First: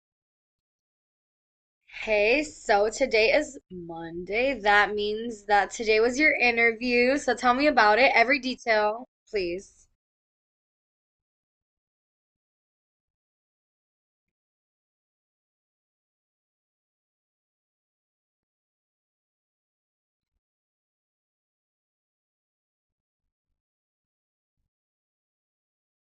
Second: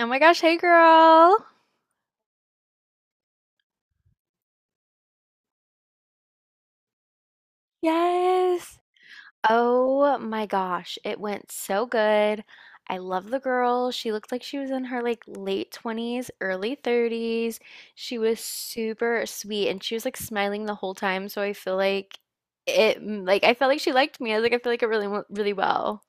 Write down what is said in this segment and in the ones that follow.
Oh my gosh, hey girl. Hey, so today is Monday. That means that today was your interview. So tell me about it, every Yes. detail, please. Oh my gosh, it went so good. I love the girl. She looked like she was in her like late 20s, early 30s. She was super sweet and she was like smiling the whole time, so I feel like it like I felt like she liked me. I was like I feel like it really went really well.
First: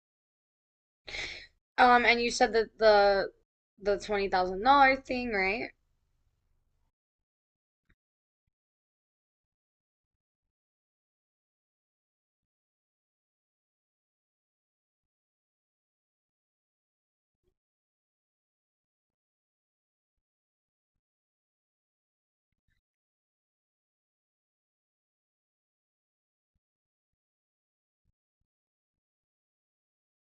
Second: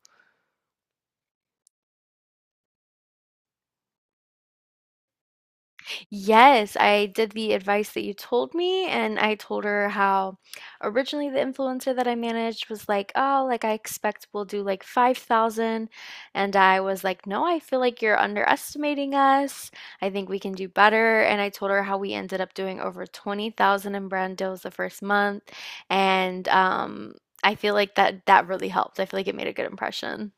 And you said that the $20,000 thing, right? Yes, I did the advice that you told me, and I told her how originally the influencer that I managed was like, "Oh, like I expect we'll do like 5,000," and I was like, "No, I feel like you're underestimating us. I think we can do better." And I told her how we ended up doing over 20,000 in brand deals the first month, and I feel like that really helped. I feel like it made a good impression.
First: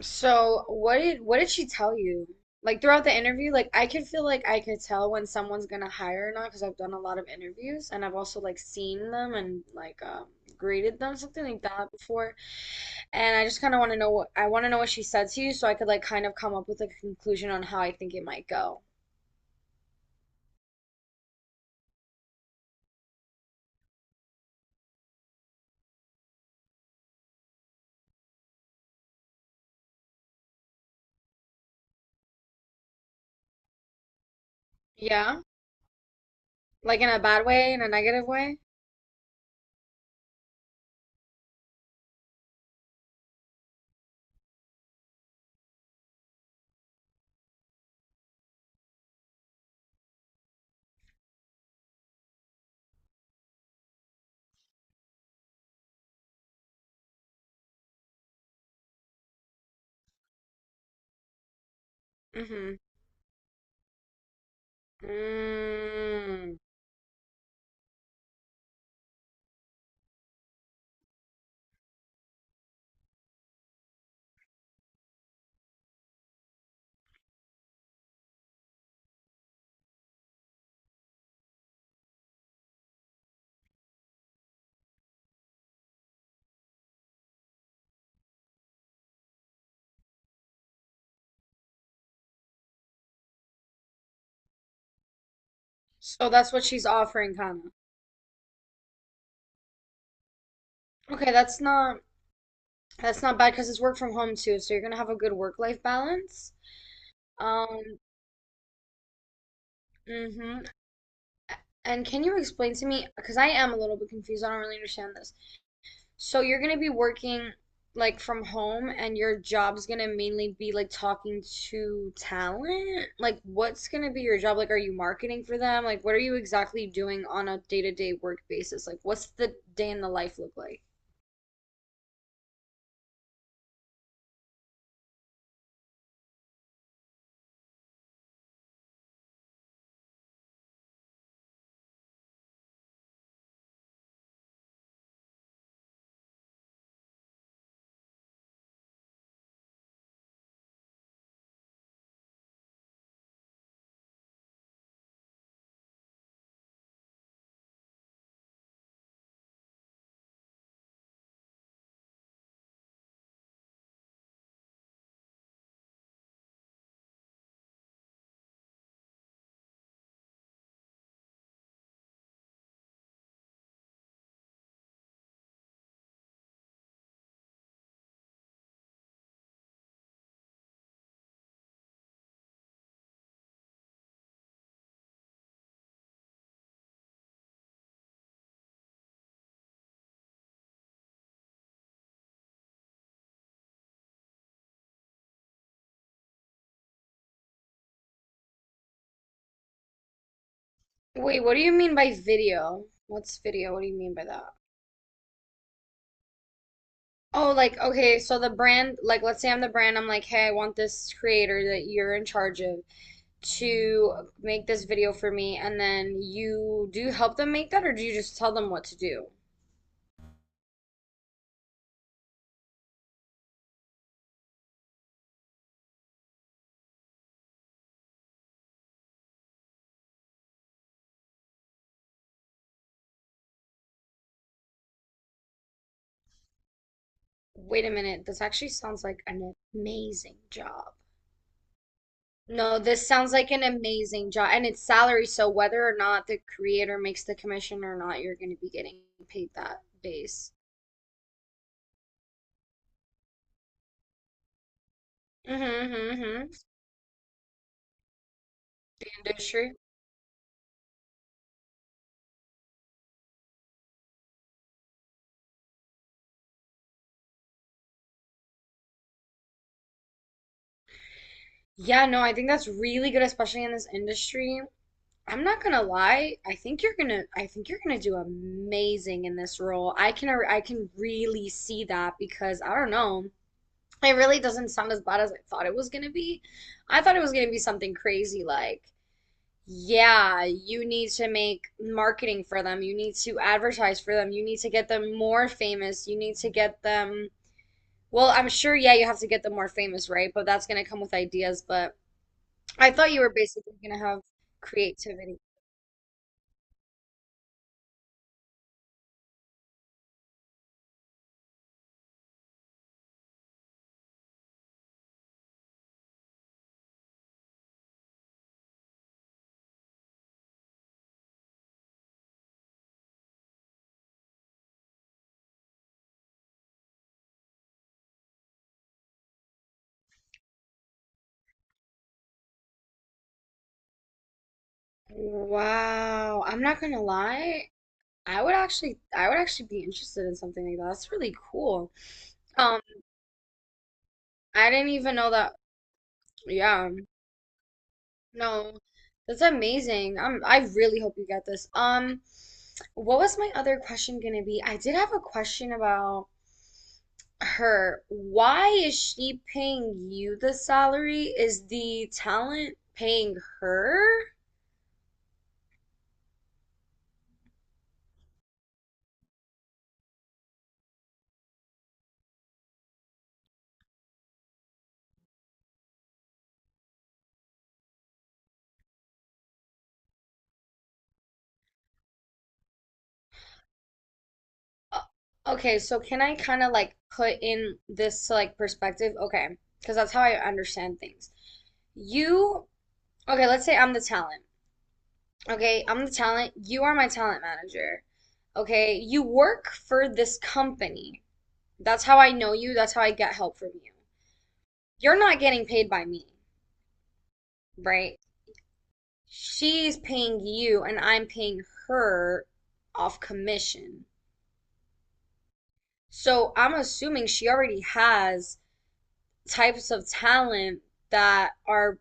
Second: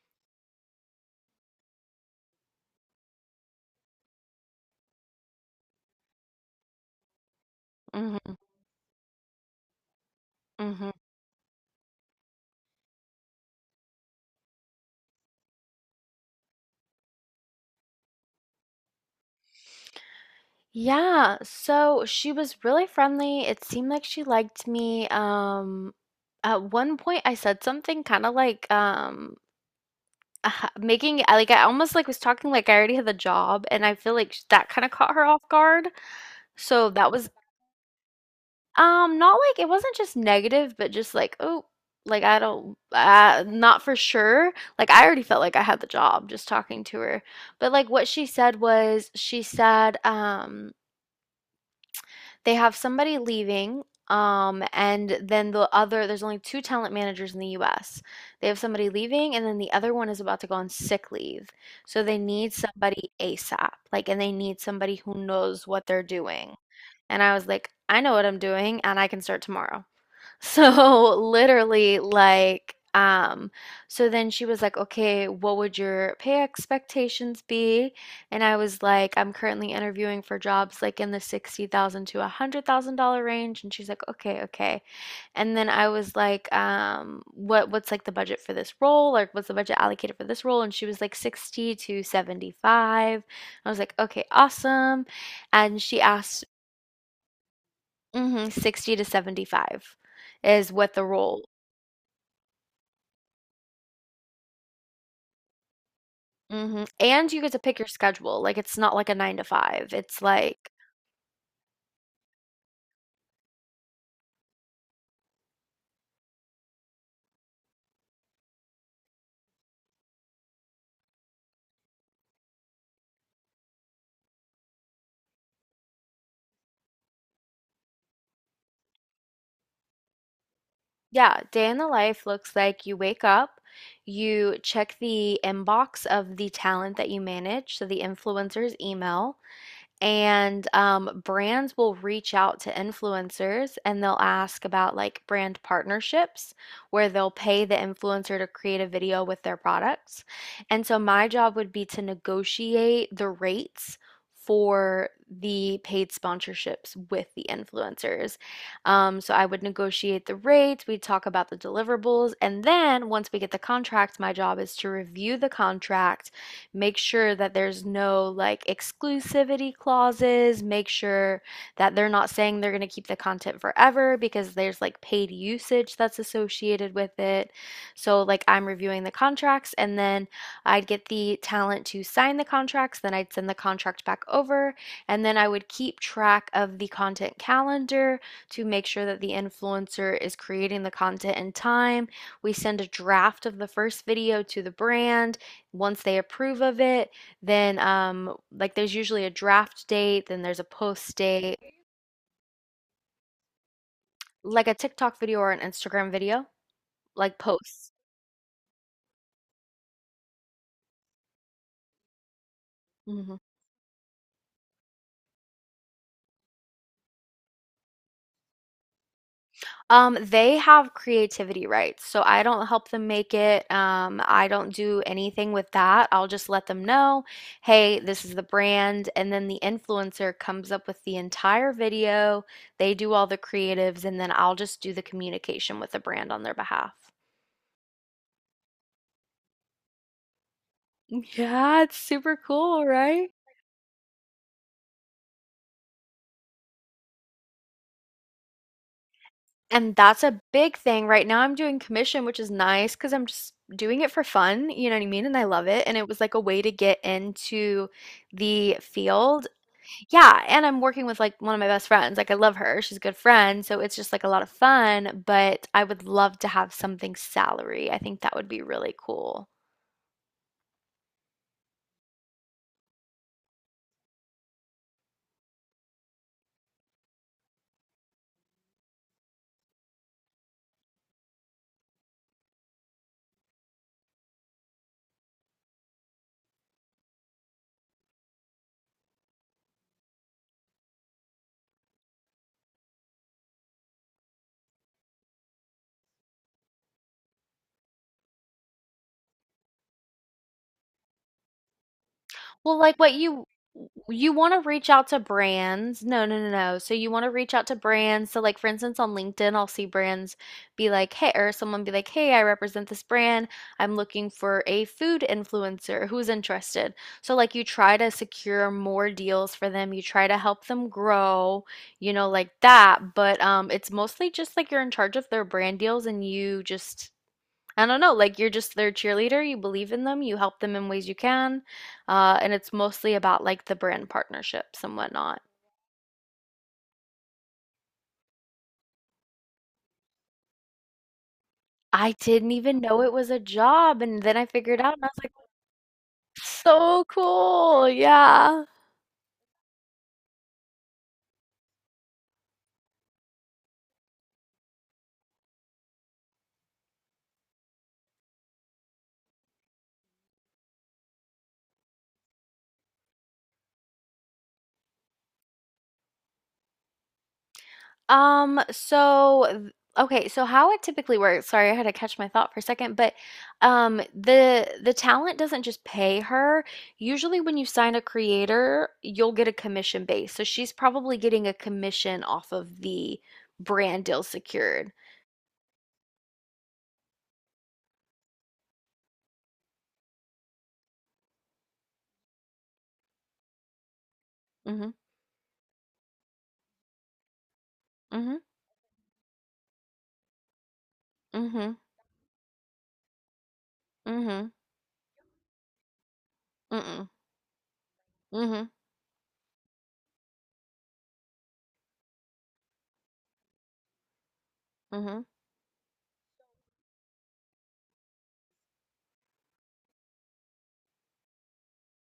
So what did she tell you? Like throughout the interview, like I could feel like I could tell when someone's gonna hire or not because I've done a lot of interviews and I've Hmm. also like seen them and like Hmm. graded them something like that before. And I just kind of want to know what she said to you so I could like kind of come up with like a conclusion on how I think it might go. Yeah, so she was really friendly. It seemed like she liked me. At one point, I said something kind of like making like I almost like was talking like I already had the job, and I feel like that kind of caught her off Yeah, guard. So like in that a was bad way, in a negative way. Not like it wasn't just negative, but just like oh, like I don't, not for sure. Like I already felt like I had the job just talking to her, but like what she said was she said they have somebody leaving, and then the other, there's only two talent managers in the US. They have somebody leaving, and then the other one is about to go on sick leave. So they need Mm-hmm. somebody ASAP, like, and they need somebody who knows what they're doing. Mm. And I was like, I know what I'm doing, and I can start tomorrow. So literally like so then she was like, "Okay, what would your pay expectations be?" And I was like, "I'm currently interviewing for jobs like in the 60,000 to a $100,000 range." And she's like, "Okay, okay." And then I was like, what's like the budget for this role? Like what's the budget allocated for this role? And she was like 60 to 75. I was like, "Okay, awesome." And she So asked, that's what she's offering, kind of. 60 to 75 is what the Okay, role. that's not. That's not bad because it's work from home too, so you're gonna have a good work-life balance. Mhm, and you get to pick your Um, schedule, like, it's not like a 9 to 5, it's hmm like And can you explain to me, because I am a little bit confused, I don't really understand this. So you're gonna be working like from home and your job's gonna mainly be like talking to talent? Like what's gonna be your job? Like are you marketing for them? Like what are you exactly doing on a day-to-day work basis? Like what's the day in the life look like? yeah, day in the life looks like you wake up, you check the inbox of the talent that you manage, so the influencer's email. And brands will reach out to influencers and they'll ask about like brand partnerships where they'll pay the influencer to create a video with their products. And so my job would be to negotiate the rates for the paid sponsorships with the influencers. So I would negotiate the rates, we'd talk about the deliverables, and then once we get the contract, my job is to review the contract, make sure that there's no like exclusivity clauses, make sure that they're not saying they're going to keep the content forever because there's like paid usage that's associated with it. So, like, I'm reviewing the contracts and then I'd get the talent to sign the contracts, then I'd send the contract back over, and then I would keep track of the content calendar to make sure that the influencer is creating the content in time. We send a draft of the first video to the brand, once they approve of it, then like there's usually a draft date, then there's a post Wait, what date, do you mean by video? What's video? What do you mean by that? like a TikTok video or an Instagram video, like Oh, like, posts. okay, so the brand, like, let's say I'm the brand, I'm like, hey, I want this creator that you're in charge of Mhm. to make this video for me, and then you do you help them make that, or do you just tell them what to do? They have creativity rights, so I don't help them make it. I don't do anything with that. I'll just let them know, hey, this is the brand, and then the influencer comes up with the entire video. They do all the creatives, and then I'll just do the communication with the brand on their behalf. Wait a minute, this actually sounds like an amazing job. Yeah, it's super No, cool, this right? sounds like an amazing job, and it's salary, so whether or not the creator makes the commission or not, you're going to be getting paid that And that's a base. big thing. Right now I'm doing commission, which is nice because 'cause I'm just doing it for fun, you know what I mean? And I Mm-hmm, love it. And it was mm-hmm, like a mm-hmm. way to get into the field. Industry. Yeah, and I'm working with like one of my best friends. Like I love her. She's a good friend, so it's just like a lot of fun, but I would love to have something salary. I think that would be really cool. Yeah, no, I think that's really good, especially in this industry. I'm not gonna lie. I think you're gonna do amazing in this role. I can really see that because I don't know. It really doesn't sound as bad as I thought it was gonna be. I thought it was gonna be something crazy like, yeah, you need to make marketing for them. You need to advertise for them. You need to get them more famous. You need to get them. Well, I'm sure, yeah, you have to get them more famous, right? But that's gonna come with ideas. But Well, I like what thought you were you basically gonna have you want to reach out to creativity. brands. No, no, no, no. So you want to reach out to brands. So like for instance on LinkedIn, I'll see brands be like, "Hey," or someone be like, "Hey, I represent this brand. I'm looking for a food influencer who's interested." So like you try to secure more deals for them. You try to help them grow, you know, like that, but it's mostly just like you're in charge of their brand deals, and you just I don't know, like you're just their cheerleader, you believe in them, you help them in ways you can. And it's mostly about like the brand partnerships and whatnot. Wow. I'm not gonna lie. I would actually be interested in something like that. That's really cool. I didn't even Um, know it was a job. And then I I figured didn't out and I even was know like, that. Yeah. so cool. Yeah. No. That's amazing. I really hope you get this. What was my other question gonna be? I did have a question about her. Why is she paying you the salary? Is the talent paying her? So th Okay, so how it typically works, sorry, I had to catch my thought for a second, but, the talent doesn't just pay her. Usually when you sign a creator, you'll get a commission base, so she's probably getting a commission off of the brand deal secured. Uh, Okay, so can I kind of like put in this to like perspective? Okay, because that's how I understand things. You, okay, let's say I'm the talent. Mhm, Okay, I'm the talent. You are my talent manager. mhm, Okay, you work for this company. mhm, That's how I know you. That's how I get help from you. mhm, You're not getting paid by me, mm, right? mhm, She's paying you, and I'm paying her off commission. mhm. So I'm assuming she already has types of talent that are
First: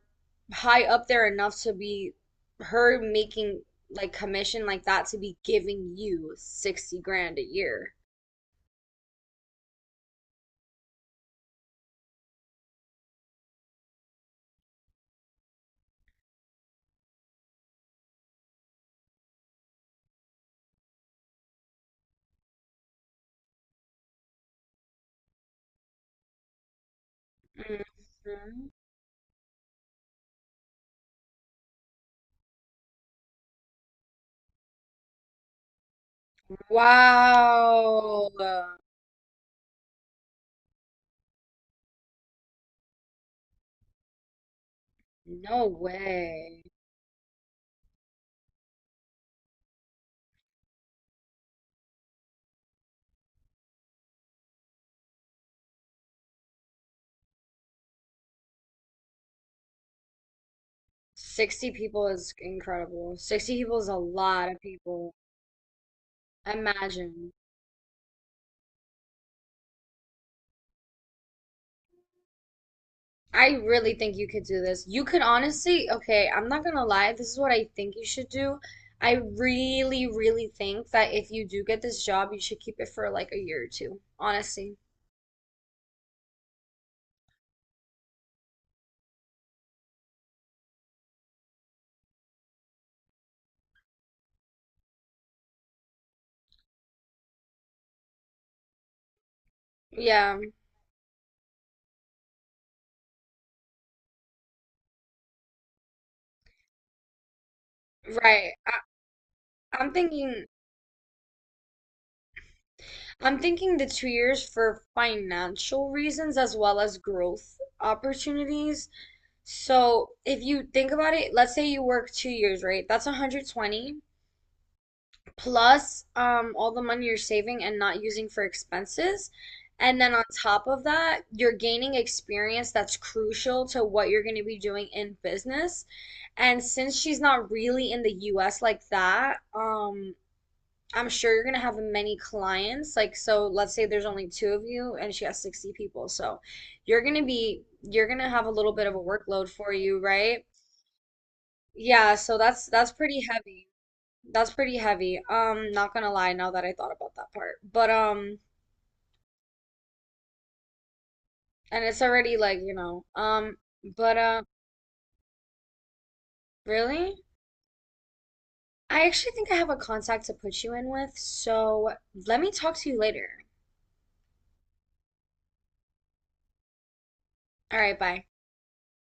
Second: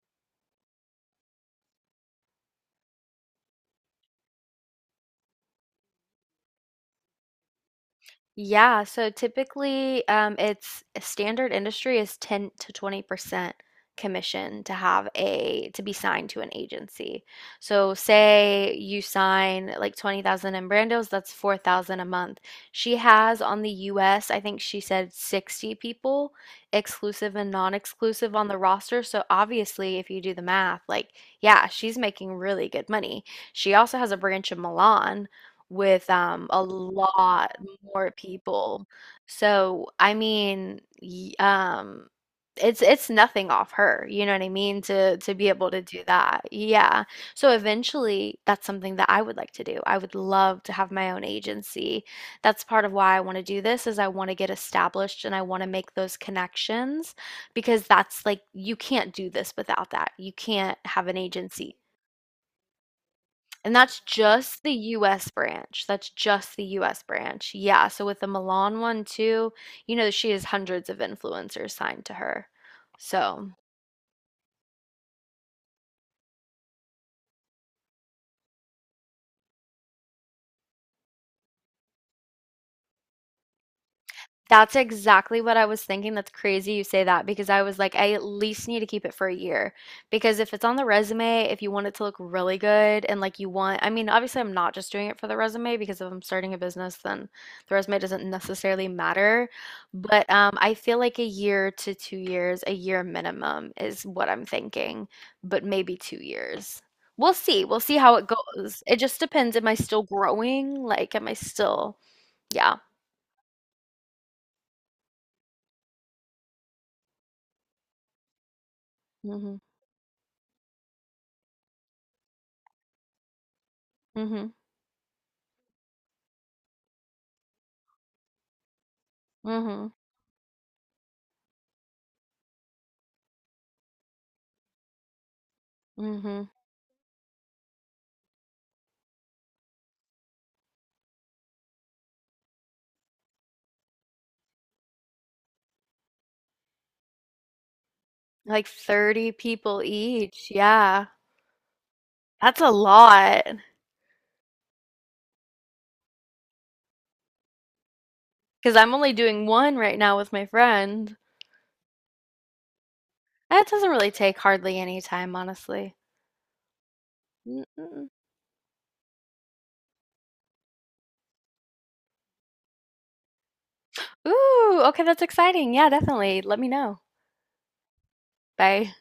high up there enough to be her making like commission like that to be giving you 60 grand a year. Yeah, so typically, it's standard industry is 10 to 20% commission to have a to be signed to an agency. So say you sign like 20,000 in Brando's, that's 4,000 a month. She has on the US, I think she said 60 people, exclusive and non-exclusive on the Mhm. roster. So obviously, if you do the math, like yeah, she's making really good money. She also has a branch in Milan with, a lot more Wow. people. So, I mean, y it's nothing off her, you know what I mean, to be No able to do that. way. Yeah. So eventually, that's something that I would like to do. I would love to have my own agency. That's part of why I want to do this is I want to get established and I want to make those connections because that's like you can't do this without that. You can't have an 60 agency. people is incredible. 60 And people is a that's lot of just the people. US branch. That's just the US Imagine. branch. Yeah. So with the Milan one too, you know, she has hundreds of influencers signed to her. I So. really think you could do this. You could honestly, okay, I'm not gonna lie, this is what I think you should do. I really, really think that if you do get this job, you should keep it for like a year or two, That's honestly. exactly what I was thinking. That's crazy you say that because I was like, I at least need to keep it for a year. Because if it's on the resume, if you want it to look really good and like you want, I mean, obviously, I'm not just doing it for the resume because if I'm starting a business, then the resume doesn't necessarily matter. But Yeah, I feel like a year to 2 years, a year minimum is what I'm thinking, but maybe 2 years. We'll see. We'll see how it right. I, goes. It just depends. Am I I'm still thinking growing? Like, am I still, yeah. I'm thinking the 2 years for financial reasons as well as growth opportunities. Hmm. So if you think about it, let's say you work 2 years, right? That's 120 Hmm. plus all the money you're saving and not using for expenses. Hmm. And then on top of that, you're gaining experience that's crucial to what you're going to be doing in business. Mhm. And since she's not really in the US like that, I'm sure you're going to have many clients. Like, so let's say there's only two of you and she has 60 people. So you're going to have a Like little bit of a 30 workload for people you, right? each. Yeah. Yeah, so That's that's a that's pretty lot. heavy. That's pretty heavy. Not gonna lie, now that I thought about that part. But Because I'm only doing one right now with my friend. and it's already like, you know, That doesn't really but take hardly any time, honestly. really? Mm-mm. I actually think I have a contact to put you in with, so let me talk to you later. Ooh, okay, that's exciting. Yeah, definitely. Let me know. All right, bye. Bye.